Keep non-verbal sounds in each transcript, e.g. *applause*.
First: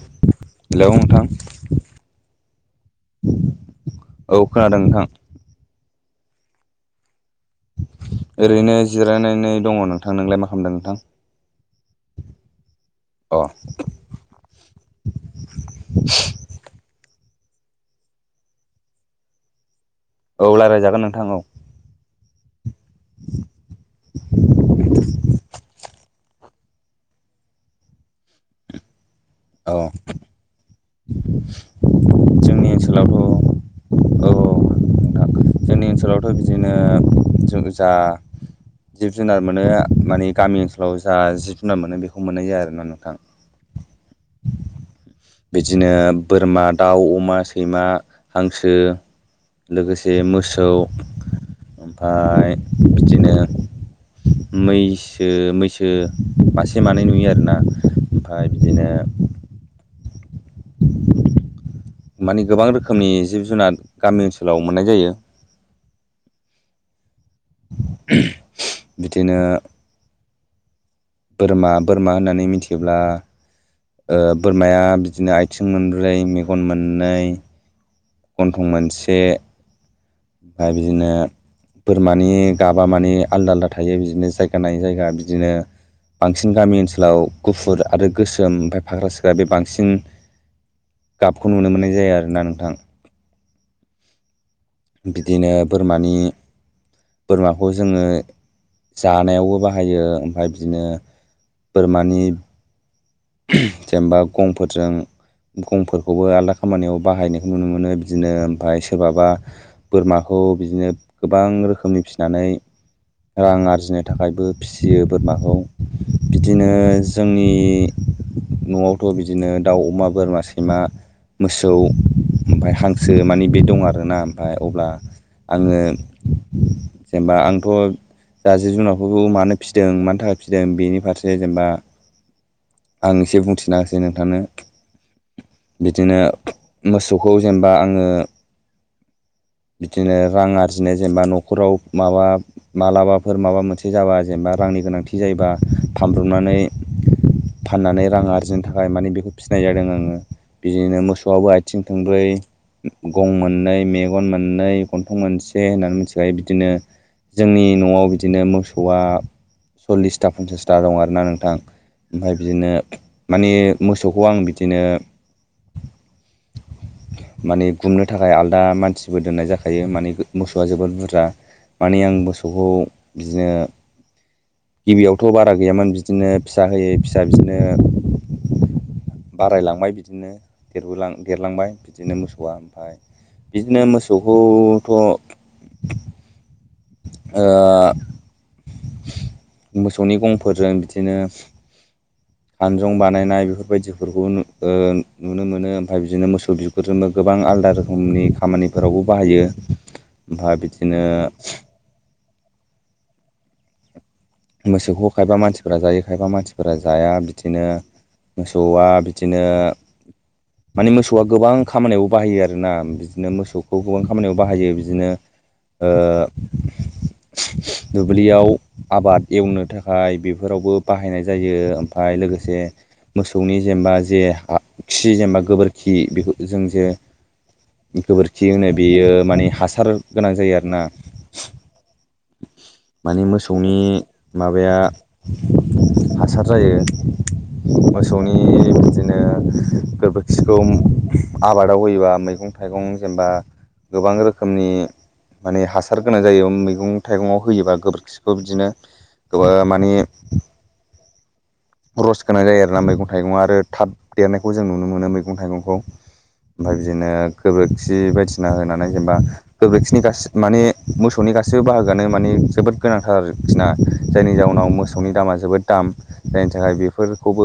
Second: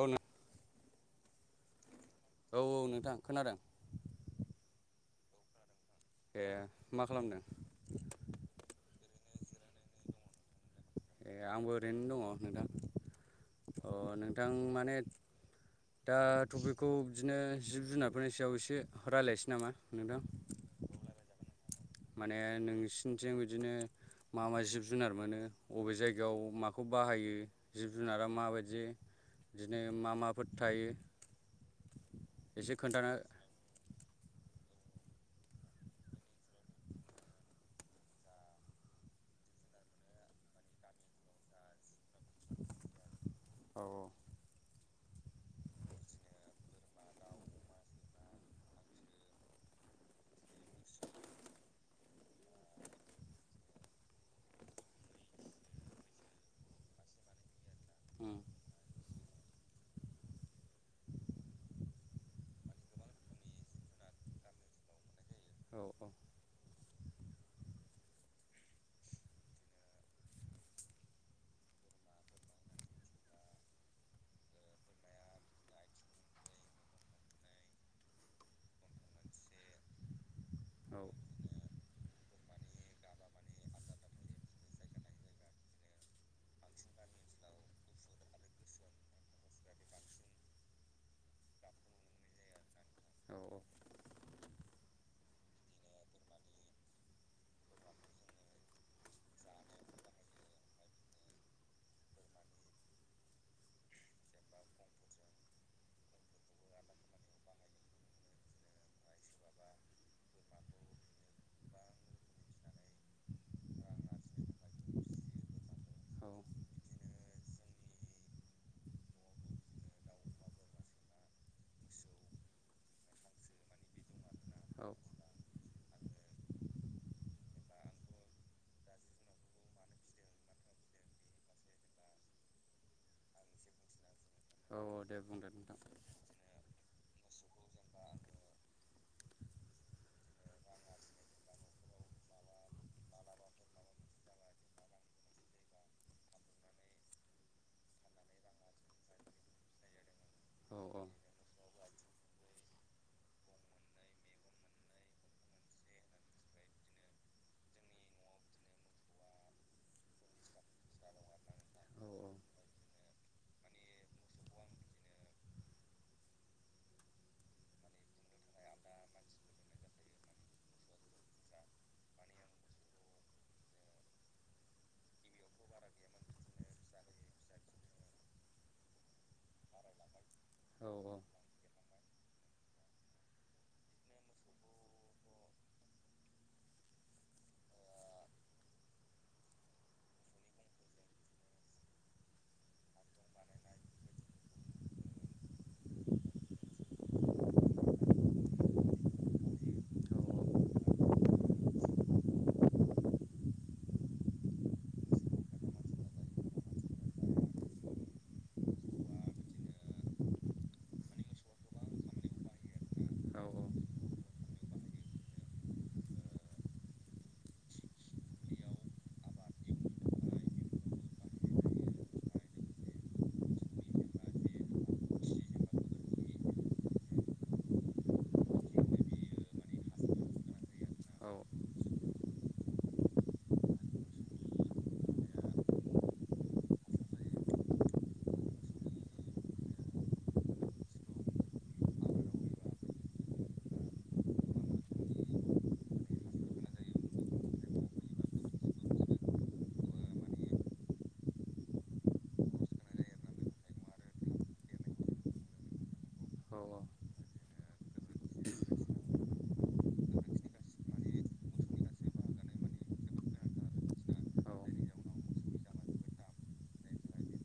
औ नों हेलौ नोंथां औ नोंथां खोनादों औ खोनादों नोंथां ए मा खालामदों? ओरैनो जिरायनानै दङ नोंथां नोंलाय मा खालामदों नोंथां? ए आंबो ओरैनो दङ नोंथां। अ अ नोंथां माने दा टपिकखौ बिदिनो जिब जुनारफोरनि सायाव एसे रायलायनोसै नामा नोंथां औ रायलाय जागोन नोंथां औ माने नोंसिनिथिं बिदिनो मा-मा जिब जुनार मोनो अबे जायगायाव बेयाव माखौ बाहायो जिब जुनारा माबायदि बिदिनो औ मा माफोर थायो जोंनि एसे खोन्थानो ओनसोलावथ' औ जोंनि ओनसोलावथ' बिदिनो जा जिब जुनार मोनो माने गामि ओनसोलाव जा जिब जुनार मोनो बेखौ बेखौ मोननाय जाया आरोना नोंथां औ बिदिनो बोरमा दाउ अमा सैमा हांसो लोगोसे मोसौ ओमफ्राय बिदिनो मैसो मैसो मासे मानै नुयो आरोना ओमफ्राय बिदिनो *inaudible* माने गोबां रोखोमनि जिब जुनार गामि ओनसोलाव मोननाय जायो *inaudible* बिदिनो बोरमा बोरमा होननानै मिथियोब्ला ओ बोरमाया बिदिनो आथिं मोनब्रै मेगन मोननै गन्थं मोनसे ओ औ बिदिनो बोरमानि गाबा मानि आलदा आलदा थायो बिदिनो जायगा नायै जायगा बिदिनो बांसिन गामि ओनसोलाव गुफुर आरो गोसोम ओमफ्राय फाख्रा सिख्रा बे बांसिन गाबखौ नुनो मोननाय जायो आरोना नोंथां बिदिनो बोरमानि बोरमाखौ जोङो जानायावबो बाहायो ओमफ्राय बिदिनो बोरमानि जेनेबा गंफोरजों गंफोरखौबो आलदा खामानियाव बाहायनायखौ नुनो मोनो बिदिनो ओमफ्राय सोरबाबा बोरमाखौ बिदिनो गोबां रोखोमनि फिसिनानै रां आरजिनो थाखायबो फिसियो बोरमाखौ बिदिनो जोंनि न'आवथ' बिदिनो दाउ अमा बोरमा सैमा मोसौ ओमफ्राय हांसो माने बे दं आरोना ओमफ्राय औ अब्ला आङो जेनेबा आंथ' दा जिब जुनार मानो फिसिदों मानि थाखाय फिदों बेनि फारसे जेनेबा आं एसे बुंथिना होसै नों थांनो औ दे बुंदो नोंथां बिदिनो मोसौखौ जेनेबा आङो *inaudible* बिदिनो रां आरजिनाय जेनेबा न'खराव माबा मालाबाफोर माबा मोनसे जाबा जेनेबा रां -नि गोनांथि जायोबा फानब्रबनानै फाननानै रां आरजिनो थाखाय माने बेखौ फिसिनाय जादों आङो औ बिदिनो औ मोसौआबो आथिं थोंब्रै गं मोननै मेगन मोननै गन्थं मोनसे होननानै मिथि खायो बिदिनो जोंनि न'आव बिदिनो मोसौआ औ सल्लिसथा पनसासथा दं आरोना नोंथां ओमफ्राय बिदिनो माने मोसौखौ आं बिदिनो माने गुमनो थाखाय आल दा मानसिबो दोननाय जाखायो माने मोसौआ जोबोद बुरजा माने आं मोसौखौ बिदिनो गिबियावथ' बारा गैयामोन बिदिनो फिसा होयै फिसा बिदिनो बारायलांबाय बिदिनो देरबो देरलांबाय बिदिनो मोसौआ ओमफ्राय बिदिनो मोसौखौथ' ओ मोसौनि गंफोरजों बिदिनो खानजं बानायनाय बेफोरबायदिफोरखौ नुनो मोनो ओमफ्राय बिदिनो मोसौ बिगुजोंबो गोबां बां आलदा रोखोमनि खामानिफोरावबो बाहायो ओमफ्राय बिदिनो *inaudible* मोसौखौ खायबा मानसिफोरा जायो खायबा मानसिफोरा जाया बिदिनो मोसौआ बिदिनो माने मोसौआ गोबां खामानियावबो बाहायो आरोना बिदिनो मोसौखौ गोबां खामानियाव बाहायो बिदिनो ओ दुब्लियाव आबाद एवनो थाखाय बेफोरावबो बाहायनाय जायो ओमफ्राय लोगोसे मोसौनि जेनेबा जे खि जेनेबा गोबोरखि बे जों जे गोबोरखि होनो बेयो माने हासार गोनां जायो आरोना। माने मोसौनि माबाया हासार जायो। मोसौनि बिदिनो गोबोरखिखौ आबादाव होयोबा मैगं थाइगं जेनबा गोबां रोखोमनि माने हासार गोनां जायो मैगं थाइगंआव होयोबा गोबोरखिखौ बिदिनो गोबां माने रस गोनां जायो आरोना मैगं थाइगंङा आरो थाब देरनायखौ जों नुनो मोनो मैगं थाइगंखौठ ओमफ्राय बिदिनो गोबोरखि बायदिसिना होनानै जेनबा गोबोरखिनि गासै माने मोसौनि गासैबो बाहागोआनो माने जोबोद गोनांथार आरोखिना। जायनि जाउनाव मोसौनि दामा जोबोद दाम जायनि थाखाय बेफोरखौबो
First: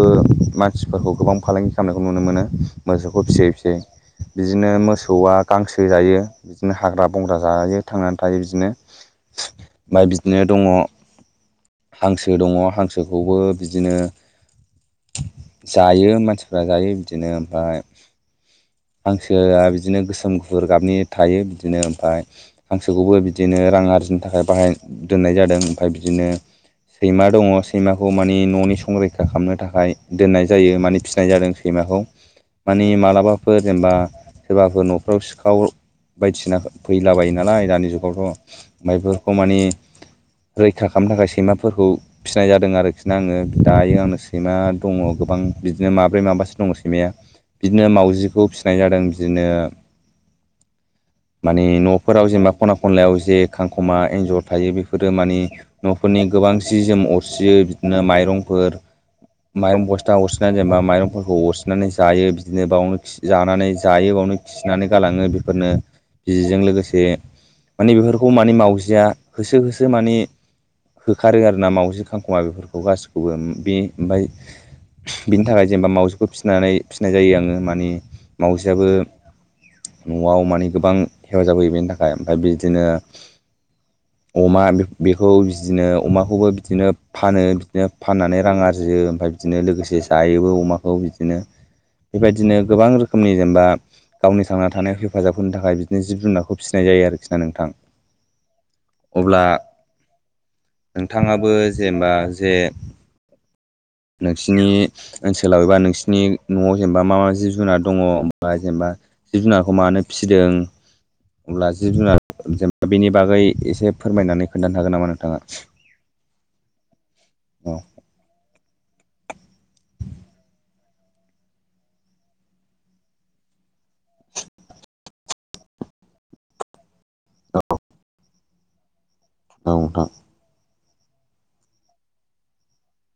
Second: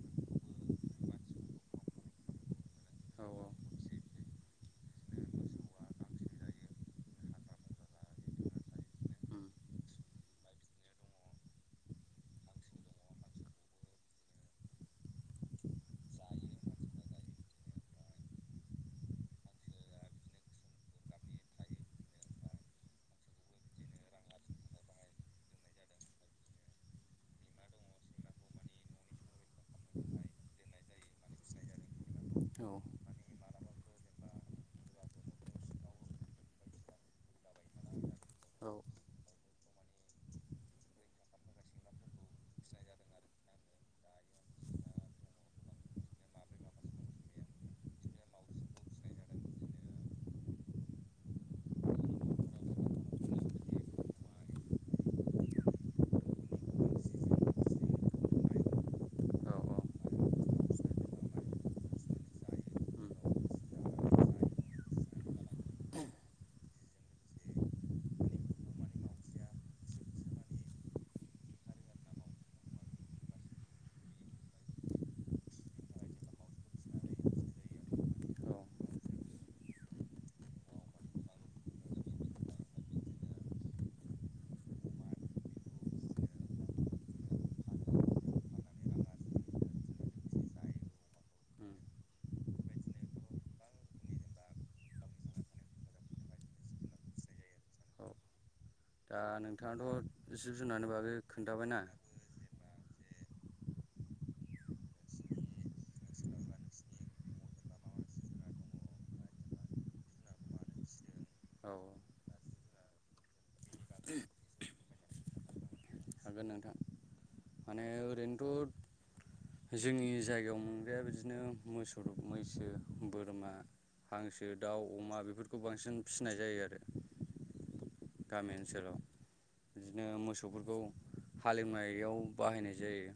मानसिफोरखौ गोबां फा लांगि खालामनायखौ नुनो मोनो मोसौखौ फिसियै फिसियै। बिदिनो मोसौआ गांसो जायो बिदिनो हाग्रा बंग्रा जायो थांनानै थायो बिदिनो। ओमफ्राय बिदिनो दङ हांसो दङ हांसोखौबो बिदिनो जायो मानसिफ्रा जायो बिदिनो ओमफ्राय हांसोआ बिदिनो गोसोम, गुफुर गाबनि थायो बिदिनो ओमफ्राय हांसोखौबो बिदिनो राङारि नि थाखाय बाहाय दोननाय जादों ओमफ्राय बिदिनो सैमा दङ सैमाखौ माने न'नि संरैखा खालामनो थाखाय दोननाय जायो माने फिसिनाय जादों सैमाखौ। माने मालाबाफोर जेनेबा सोरबाफोर न'फ्राव सिखाव बायदिसिना फैला बायो नालाय दानि जुग गाव थ' न'फोरखौ माने रैखा खालामनो थाखाय सैमाफोरखौ फिसिनाय जादों आरोखि ना आङो। दायो आंनो सैमा दङ गोबां बिदिनो माब्रै माबासो दङ सैमाया। बिदिनो मावउजिखौ फिसिनाय जादों बिदिनो माने न'फोराव जेनेबा ख'ना ख'नलायाव जे खांख'मा एन्जर थायो बेफोरो माने फोरनि गोबां जि जोम अरसियो बिदिनो माइरंफोर। माइरं बस्था अरसिनानै जेनेबा माइरंफोरखौ अरसिनानै जायो बिदिनो बावनो जानानै जायोबो। खिनानै गालाङो बेफोरनो बिदिजों लोगोसे माने बेफोरखौ माने मावजिया होसो होसो माने होखारो आरो ना मावाउजि खांख'मा बेफोरखौ गासिखौबो बे ओमफ्राय बिनि थाखाय जेनेबा मावासिखौ फिसिनानै फिसिनाय जायो आङो माने मावसिआबो न'आव माने गोबां हेफाजाब होयो बेनि थाखाय ओमफ्राय बिदिनो अमा बेखौ बिदिनो अमाखौबो बिदिनो फानो बिदिनो फाननानै रां आरजियो ओमफ्राय बिदिनो लोगोसे जायोबो। अमाखौ बिदिनो उम बेबायदिनो गोबां रोखोमनि जेनेबा गावनि थांना थानायाव हेफाजाब होनो थाखाय बिदिनो जिब जुनारखौ फिसिनाय जायो आरोखि ना नोंथां। औ उम औ दा अब्ला नोंथाङाथ' जुनारनि बागै नोंथाङाबो खोन्थाबायना जेनेबा जे नोंसिनि ओनसोलाव एबा नोंसिनि न'आव जेनेबा मा मा जिब जुनार दङ जेनेबा जिब जुनारखौ मानो फिसिदों अब्ला औ औ जिब जुनार जेनेबा बेनि बागै एसे फोरमायनानै खोन्थानो हागोन नामा नोंथाङा? हागोन नोंथां औ माने ओरैनोथ' जोंनि जायगायाव मोनग्राया बिदिनो मोसौ, मैसो, बोरमा हांसो, दाउ, अमा बेफोरखौ बांसिन फिसिनाय जायो आरो। औ। गामि ओनसोलाव। बिदिनो नोंथां मोसौफोरखौ हालेवनायाव बाहायनाय जायो।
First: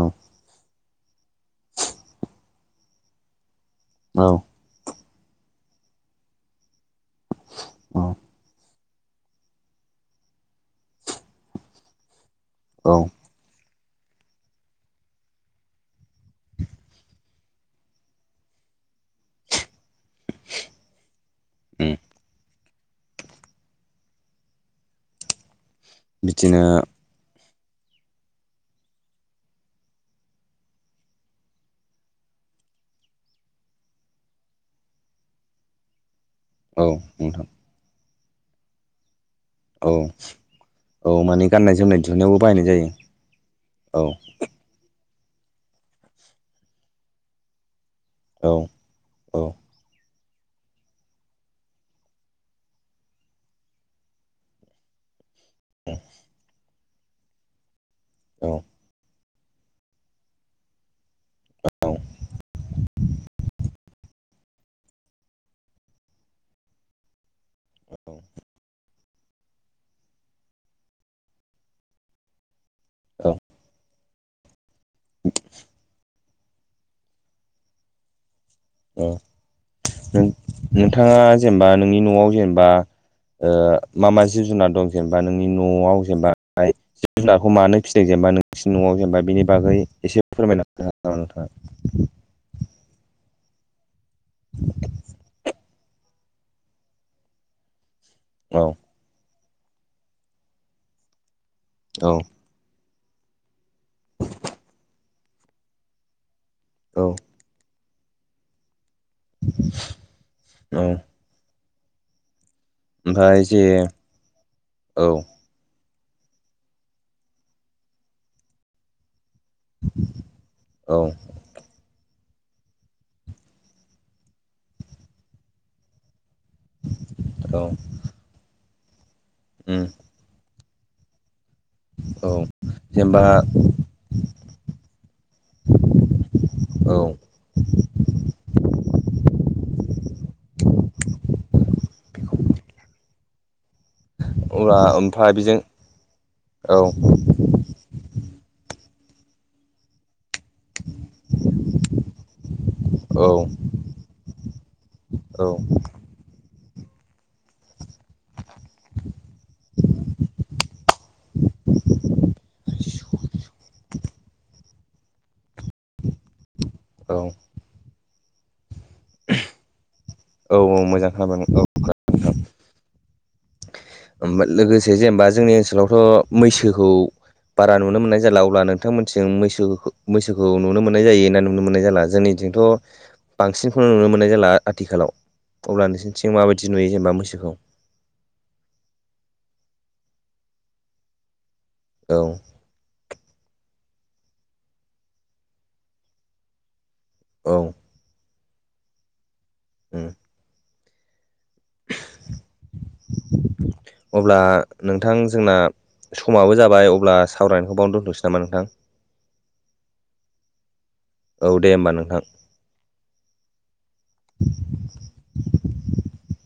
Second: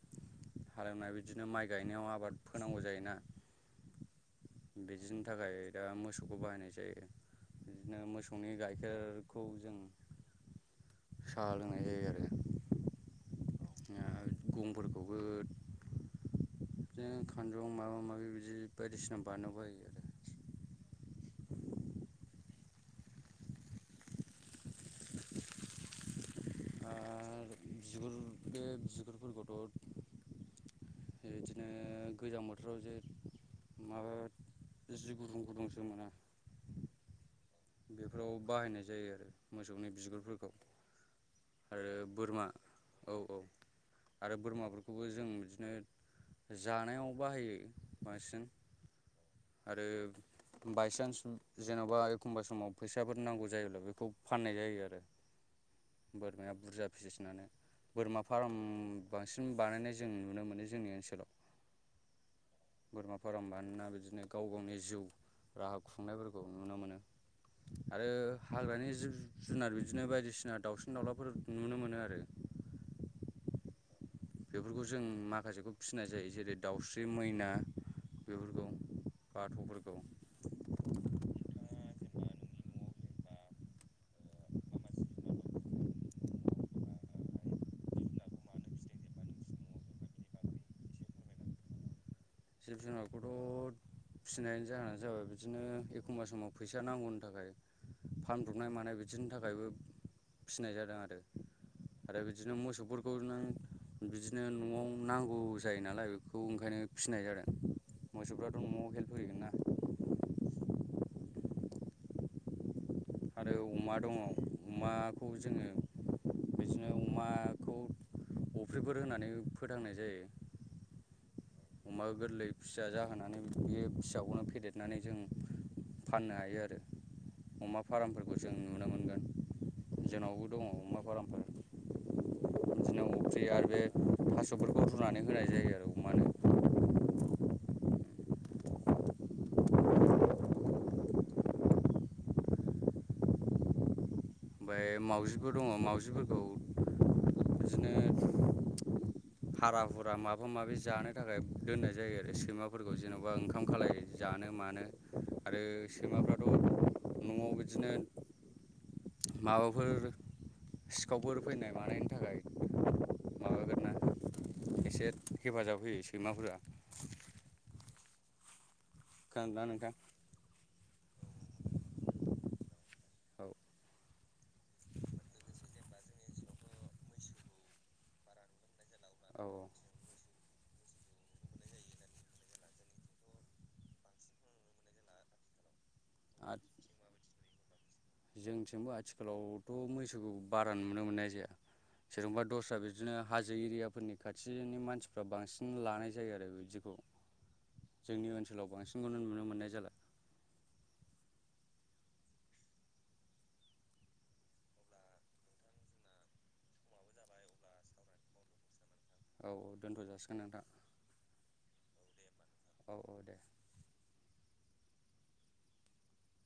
औ। हालेवनाय बिदिनो माइ गायनायाव आबाद फोनांगौ जायोना औ। बिदिनि थाखाय दा मोसौखौ बाहायनाय जायो। बिदिनो औ मोसौनि गाइ खेरखौ जों साहा लोंनाय जायो आरो। उम गंफोरखौबो बिदिनो खानजं माबा माबि बिदि बायदिसिना बानायला बायो आरो। उम। बिदिनो आरो *unintelligible* बिगुरफोरखौथ' बिदिनो गोजां बोथोराव जे माबा जि गुदुं गुदुं जोमोना? औ नोंथां। बेफोराव बाहायनाय जायो आरो। मोसौनि औ बिगुरफोरखौ। औ माने गाननाय आरो जोमनाय दिहुननायावबो बोरमा बाहायनाय जायो औ औ। औ आरो बोरमाफोरखौबो जों बिदिनो जानायाव बाहायो बांसिन औ आरो बायसान्स जेन'बा एखमबा समाव फैसाफोर नांगौ जायोब्ला बेखौ फाननाय जायो आरो। औ बोरमाया बुरजा फिसिनानै बोरमा फार्म औ बांसिन बानायनाय जों नुनो मोनो जोंनि ओनसोलाव। औ। बोरमा फार्म बानायना बिदिनो गाव गावनि जिउ राहा खुंनायफोरखौ नुनो मोनो। आरो हाग्रानि जिब जुनार बिदिनो बायदिसिना दावसिन दाउलाफोर नुनो मोनो आरो। औ। बेफोरखौ जों माखासेखौ फिसिनाय जायो जेरै दाउस्रि, मैना बेफोरखौ ओ बाथ'फोरखौ नोंथाङा जेनेबा नोंनि न'आव जेनेबा ओ मा मा जिब जुनार दं जेनेबा नोंनि न'आव जेनेबा जिब जुनारखौ मानो फिसिदों जेने बा नोंसिनि न'आव जेनेबा बिनि बागै एसे फोरमायना होनो हागोन नामा नोंथाङा? जिब जुनारखौथ' फिसिनायनि जाहोनानो जाबाय बिदिनो एखमबा समाव फैसा नांगौनि थाखाय फानब्रबनाय नोंथाङा मानाय बिदिनि थाखायबो फिनाय जादों आरो। औ औ आरो बिदिनो मोसौफोरखौ *unintelligible* बिदिनो न'आव नांगौ जायो नालाय बेखौ ओंखायनो फिसिनाय जादों। मोसौफ्राथ' न'आव हेल्प होगोन ना औ। ओमफ्राय आरो जे अमा दङ औ अमाखौ जोङो बिदिनो अमाखौ अफ्रिफोर होनानै फोथांनाय जायो। औ अमा गोरलै फिसा जाहोनानै बे फिसाखौनो फेदेरनानै जों फाननो हायो आरो। औ अमा फार्मफोरखौ जों नुनो मोनगोन उम जोंनावबो दङ। अमा फार्मफोर औ बिदिनो जेनेबा अफ्रि आरो बे थास'फोरखौ रुनानै होनाय जायो आरो अमानो औ अब्ला ओमफ्राय मावाउजिबो बेजों दङ मावाउजिफोरखौ औ बिदिनो हारा हुरा मा माबा माबि जानो थाखाय दोननाय जायो आरो सैमाफोरखौ औ जेन'बा ओंखाम खालाय जानो मानो औ आरो सैमाफ्राथ' न'आव बिदिनो माबाफोर सिखावफोर फैनाय मानायनि थाखाय माबा एसे हेफाजाब होयो सैमाफोरा औ खोनादोंना नोंथां? औ औ मोजां *unintelligible* औ ओ लोगोसे जेनेबा जोंनि ओनसोलावथ' मैसोखौ बारा नुनो मोननाय जाला अब्ला नोंथांमोनसिजों औ मैसो मैसोखौ नुनो मोननाय जायो ना नुनो मोननाय जाला जोंनि जोंथ' बांसिनखौनो नुनो मोननाय जाला आथिखालाव अब्ला नोंसोरनिथिं आरो माबायदि नुयो जेनेबा मैसोखौ जोंथिंबो आथिखालावथ' मैसोखौ बारा नुनो मोननाय जाया औ जेन'बा दस्रा बिदिनो हाजो एरिया फोरनि खाथिनि मानसिफ्रा बांसिन लानाय जायो आरो बिदिखौ औ जोंनि ओनसोलाव बांसिनखौ नुनो मोननाय जाला उम अब्ला नोंथां जोंना समाबो जाबाय अब्ला सावरायनायखौ बावनो दोन्थ'सै नामा नोंथां औ औ दोनथ' जासिगोन नोंथां औ दे होमबा नोंथां औ औ दे। *inaudible*